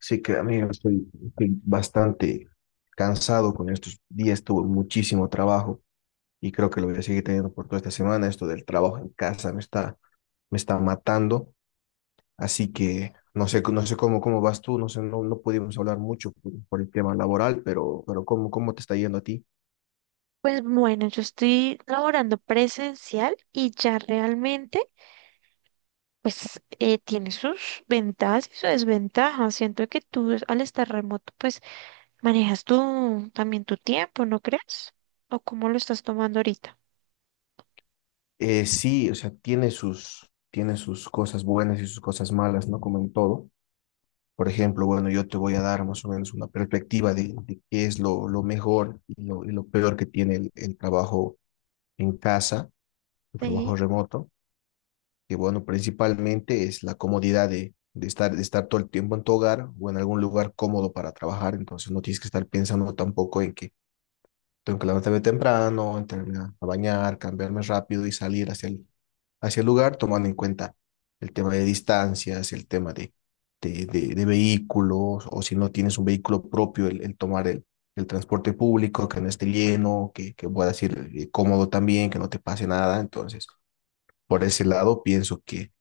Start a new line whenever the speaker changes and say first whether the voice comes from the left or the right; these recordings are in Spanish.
left: Sí que, amigo, estoy bastante cansado con estos días, tuve muchísimo trabajo y creo que lo voy a seguir teniendo por toda esta semana. Esto del trabajo en casa me está matando, así que no sé cómo, cómo vas tú, no sé, no, no pudimos hablar mucho por el tema laboral, pero ¿cómo, cómo te está yendo a ti?
right: Pues bueno, yo estoy laborando presencial y ya realmente, tiene sus ventajas y sus desventajas. Siento que al estar remoto, pues manejas tú también tu tiempo, ¿no crees? ¿O cómo lo estás tomando ahorita?
left: Sí, o sea, tiene sus cosas buenas y sus cosas malas, ¿no? Como en todo. Por ejemplo, bueno, yo te voy a dar más o menos una perspectiva de qué es lo mejor y lo peor que tiene el trabajo en casa, el trabajo
right: Sí.
left: remoto, que bueno, principalmente es la comodidad de estar todo el tiempo en tu hogar o en algún lugar cómodo para trabajar, entonces no tienes que estar pensando tampoco en que tengo que levantarme temprano, entrarme a bañar, cambiarme rápido y salir hacia el lugar, tomando en cuenta el tema de distancias, el tema de vehículos, o si no tienes un vehículo propio, el tomar el transporte público, que no esté lleno, que puedas ir cómodo también, que no te pase nada. Entonces, por ese lado, pienso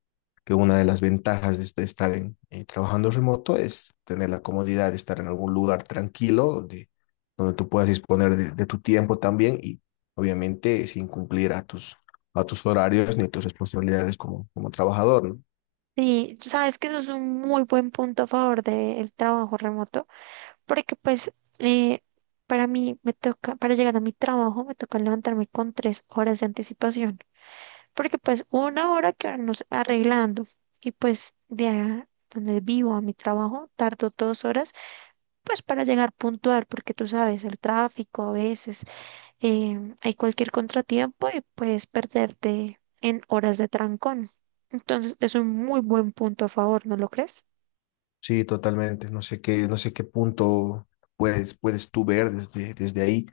left: que una de las ventajas de trabajando remoto es tener la comodidad de estar en algún lugar tranquilo, donde, donde tú puedas disponer de tu tiempo también y obviamente sin cumplir a tus horarios ni tus responsabilidades como, como trabajador, ¿no?
right: Sí, tú sabes que eso es un muy buen punto a favor del trabajo remoto, porque pues eh, para mí me toca, para llegar a mi trabajo me toca levantarme con 3 horas de anticipación, porque pues una hora que nos arreglando y pues de a donde vivo a mi trabajo tardo 2 horas pues para llegar puntual, porque tú sabes, el tráfico a veces hay cualquier contratiempo y puedes perderte en horas de trancón. Entonces, es un muy buen punto a favor, ¿no lo crees?
left: Sí, totalmente. No sé qué punto puedes, puedes tú ver desde, desde ahí,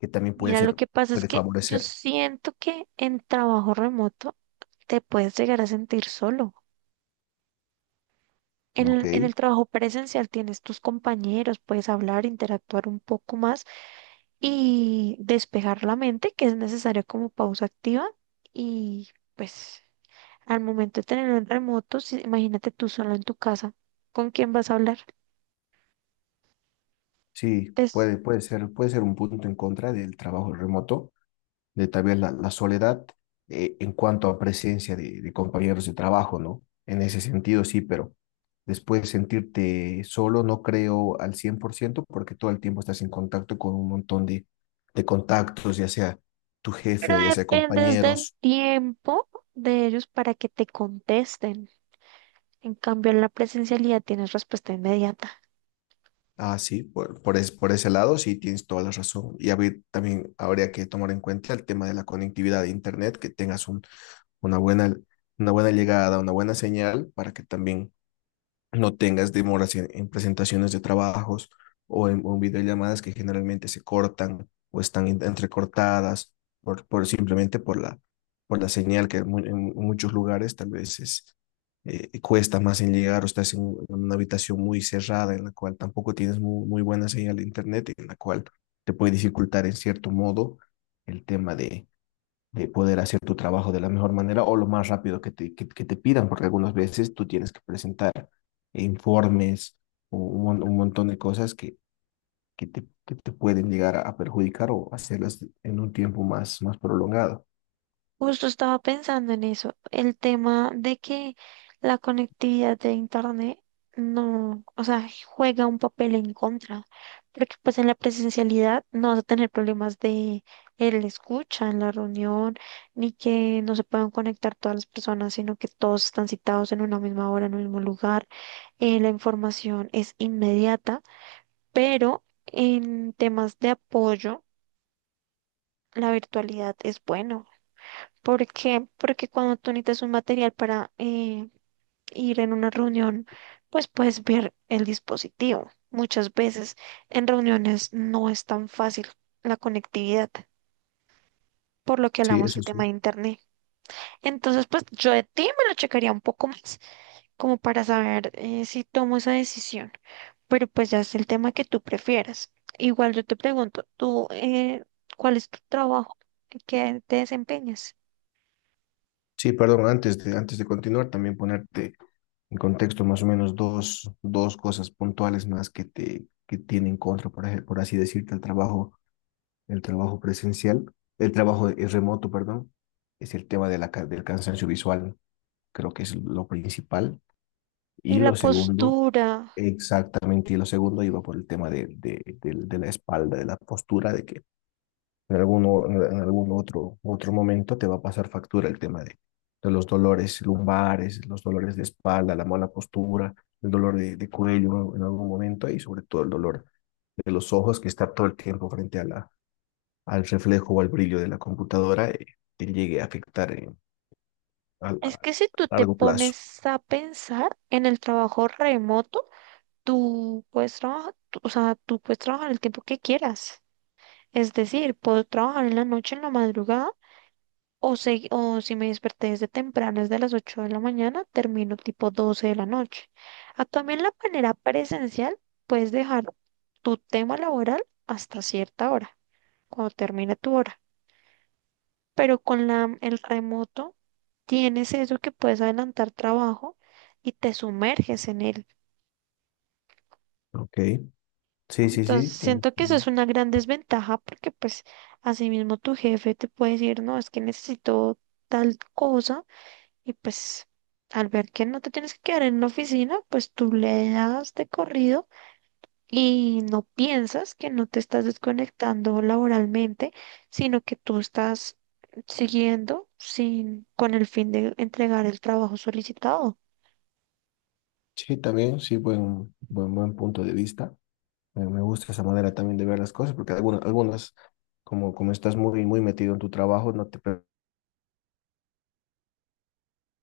left: que también puede
right: Mira, lo
left: ser,
right: que pasa es
left: puede
right: que yo
left: favorecer,
right: siento que en trabajo remoto te puedes llegar a sentir solo. En
left: ¿ok?
right: el trabajo presencial tienes tus compañeros, puedes hablar, interactuar un poco más y despejar la mente, que es necesario como pausa activa y pues al momento de tenerlo en remoto, imagínate tú solo en tu casa, ¿con quién vas a hablar?
left: Sí,
right: Es-
left: puede, puede ser un punto en contra del trabajo remoto de tal vez la, la soledad en cuanto a presencia de compañeros de trabajo, ¿no? En ese sentido sí, pero después sentirte solo no creo al 100% porque todo el tiempo estás en contacto con un montón de contactos, ya sea tu
right: pero
left: jefe o ya sea
right: dependes del
left: compañeros.
right: tiempo de ellos para que te contesten. En cambio, en la presencialidad tienes respuesta inmediata.
left: Ah, sí, por ese lado sí tienes toda la razón. Y también habría que tomar en cuenta el tema de la conectividad de internet, que tengas un, una buena, una buena llegada, una buena señal para que también no tengas demoras en presentaciones de trabajos o en videollamadas que generalmente se cortan o entrecortadas por simplemente por la señal que en muchos lugares tal vez es, cuesta más en llegar o estás en una habitación muy cerrada en la cual tampoco tienes muy buena señal de internet, en la cual te puede dificultar en cierto modo el tema de poder hacer tu trabajo de la mejor manera o lo más rápido que te pidan, porque algunas veces tú tienes que presentar informes o un montón de cosas que te pueden llegar a perjudicar o hacerlas en un tiempo más, más prolongado.
right: Justo estaba pensando en eso, el tema de que la conectividad de Internet no, o sea, juega un papel en contra, porque pues en la presencialidad no vas a tener problemas de el escucha en la reunión, ni que no se puedan conectar todas las personas, sino que todos están citados en una misma hora, en un mismo lugar, la información es inmediata, pero en temas de apoyo, la virtualidad es bueno. ¿Por qué? Porque cuando tú necesitas un material para ir en una reunión, pues puedes ver el dispositivo. Muchas veces en reuniones no es tan fácil la conectividad, por lo que
left: Sí,
right: hablamos
left: eso
right: el tema de
left: sí.
right: internet. Entonces, pues yo de ti me lo checaría un poco más, como para saber si tomo esa decisión. Pero pues ya es el tema que tú prefieras. Igual yo te pregunto, ¿tú cuál es tu trabajo? ¿En ¿Qué te desempeñas?
left: Sí, perdón, antes de continuar, también ponerte en contexto más o menos dos, dos cosas puntuales más que te que tienen contra, por así decirte, el trabajo. El trabajo presencial, el trabajo remoto, perdón, es el tema de del cansancio visual, creo que es lo principal.
right: Y
left: Y
right: la
left: lo segundo,
right: postura.
left: exactamente, y lo segundo iba por el tema de la espalda, de la postura, de que en algún otro, otro momento te va a pasar factura el tema de los dolores lumbares, los dolores de espalda, la mala postura, el dolor de cuello en algún momento y sobre todo el dolor de los ojos que está todo el tiempo frente a la, al reflejo o al brillo de la computadora te llegue a afectar en- a,
right: Es
left: la-
right: que si tú
left: a
right: te
left: largo plazo.
right: pones a pensar en el trabajo remoto, tú puedes trabajar, o sea, tú puedes trabajar el tiempo que quieras. Es decir, puedo trabajar en la noche, en la madrugada, o si me desperté desde temprano, desde las 8 de la mañana, termino tipo 12 de la noche. A también la manera presencial, puedes dejar tu tema laboral hasta cierta hora, cuando termine tu hora, pero con el remoto tienes eso que puedes adelantar trabajo y te sumerges en él.
left: Ok, sí, sí, sí,
right: Entonces,
left: tiene.
right: siento que eso es una gran desventaja, porque pues asimismo tu jefe te puede decir, no, es que necesito tal cosa y pues al ver que no te tienes que quedar en la oficina, pues tú le das de corrido y no piensas que no te estás desconectando laboralmente, sino que tú estás siguiendo sin, con el fin de entregar el trabajo solicitado.
left: Sí, también, sí, buen punto de vista. Me gusta esa manera también de ver las cosas, porque algunas, algunas como, como estás muy metido en tu trabajo, no te permites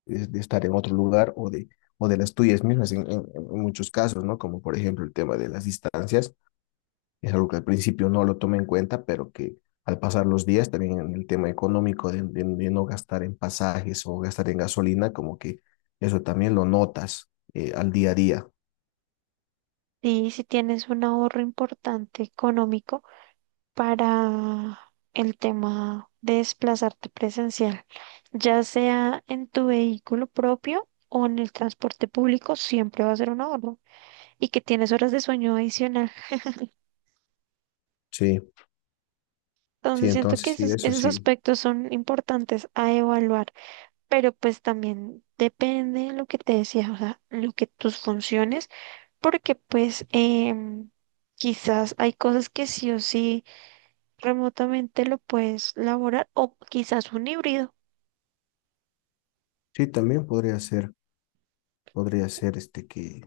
left: de estar en otro lugar o de las tuyas mismas en muchos casos, ¿no? Como por ejemplo el tema de las distancias. Es algo que al principio no lo tomé en cuenta, pero que al pasar los días, también en el tema económico de no gastar en pasajes o gastar en gasolina, como que eso también lo notas al día a día.
right: Y si tienes un ahorro importante económico para el tema de desplazarte presencial, ya sea en tu vehículo propio o en el transporte público, siempre va a ser un ahorro. Y que tienes horas de sueño adicional.
left: Sí, sí,
right: Entonces siento que
left: entonces sí,
right: esos,
left: eso
right: esos
left: sí.
right: aspectos son importantes a evaluar, pero pues también depende de lo que te decía, o sea, lo que tus funciones, porque em, quizás hay cosas que sí o sí remotamente lo puedes laborar o quizás un híbrido.
left: Sí, también podría ser este que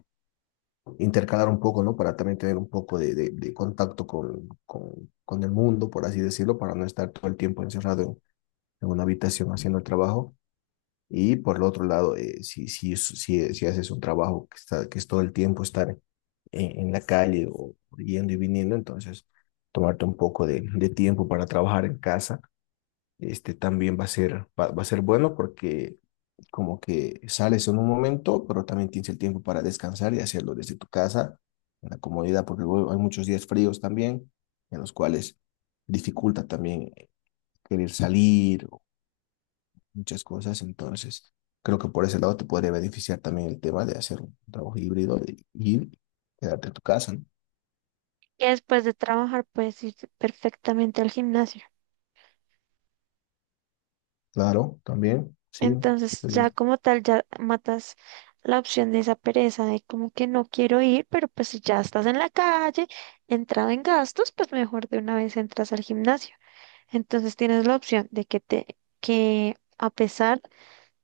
left: intercalar un poco, ¿no? Para también tener un poco de contacto con el mundo, por así decirlo, para no estar todo el tiempo encerrado en una habitación haciendo el trabajo. Y por el otro lado, si haces un trabajo que, está, que es todo el tiempo estar en la calle o yendo y viniendo, entonces tomarte un poco de tiempo para trabajar en casa, este también va a ser bueno porque como que sales en un momento, pero también tienes el tiempo para descansar y hacerlo desde tu casa, en la comodidad, porque luego hay muchos días fríos también, en los cuales dificulta también querer salir muchas cosas, entonces creo que por ese lado te podría beneficiar también el tema de hacer un trabajo híbrido y quedarte en tu casa, ¿no?
right: Que después de trabajar puedes ir perfectamente al gimnasio.
left: Claro, también, sí,
right: Entonces
left: sí,
right: ya como tal ya matas la opción de esa pereza de como que no quiero ir, pero pues si ya estás en la calle, entrado en gastos, pues mejor de una vez entras al gimnasio. Entonces tienes la opción de que te, que a pesar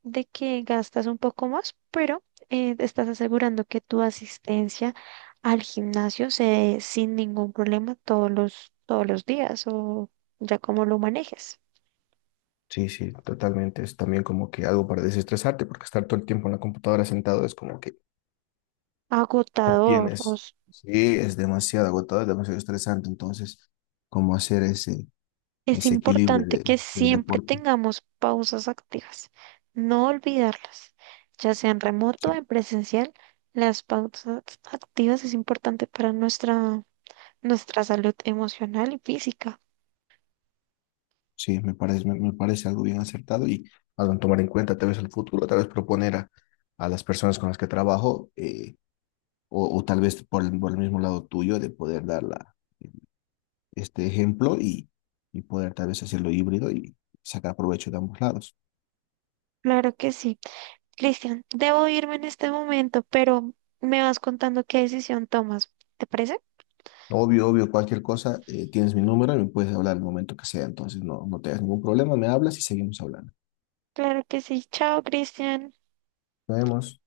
right: de que gastas un poco más, pero te estás asegurando que tu asistencia al gimnasio se dé sin ningún problema todos los días o ya como lo manejes.
left: sí, sí, totalmente, es también como que algo para desestresarte, porque estar todo el tiempo en la computadora sentado es como que no
right: Agotador, o
left: tienes, sí, es demasiado agotador, es demasiado estresante, entonces, como hacer ese,
right: es
left: ese equilibrio
right: importante
left: de,
right: que
left: del
right: siempre
left: deporte,
right: tengamos pausas activas, no olvidarlas, ya sea en remoto
left: sí.
right: o en presencial. Las pausas activas es importante para nuestra, nuestra salud emocional y física.
left: Sí, me parece, me parece algo bien acertado y algo en tomar en cuenta, tal vez el futuro, tal vez proponer a las personas con las que trabajo, o tal vez por el mismo lado tuyo, de poder este ejemplo y poder tal vez hacerlo híbrido y sacar provecho de ambos lados.
right: Claro que sí. Cristian, debo irme en este momento, pero me vas contando qué decisión tomas. ¿Te parece?
left: Obvio, obvio, cualquier cosa, tienes mi número y me puedes hablar el momento que sea, entonces no, no tengas ningún problema, me hablas y seguimos hablando.
right: Claro que sí. Chao, Cristian.
left: Nos vemos.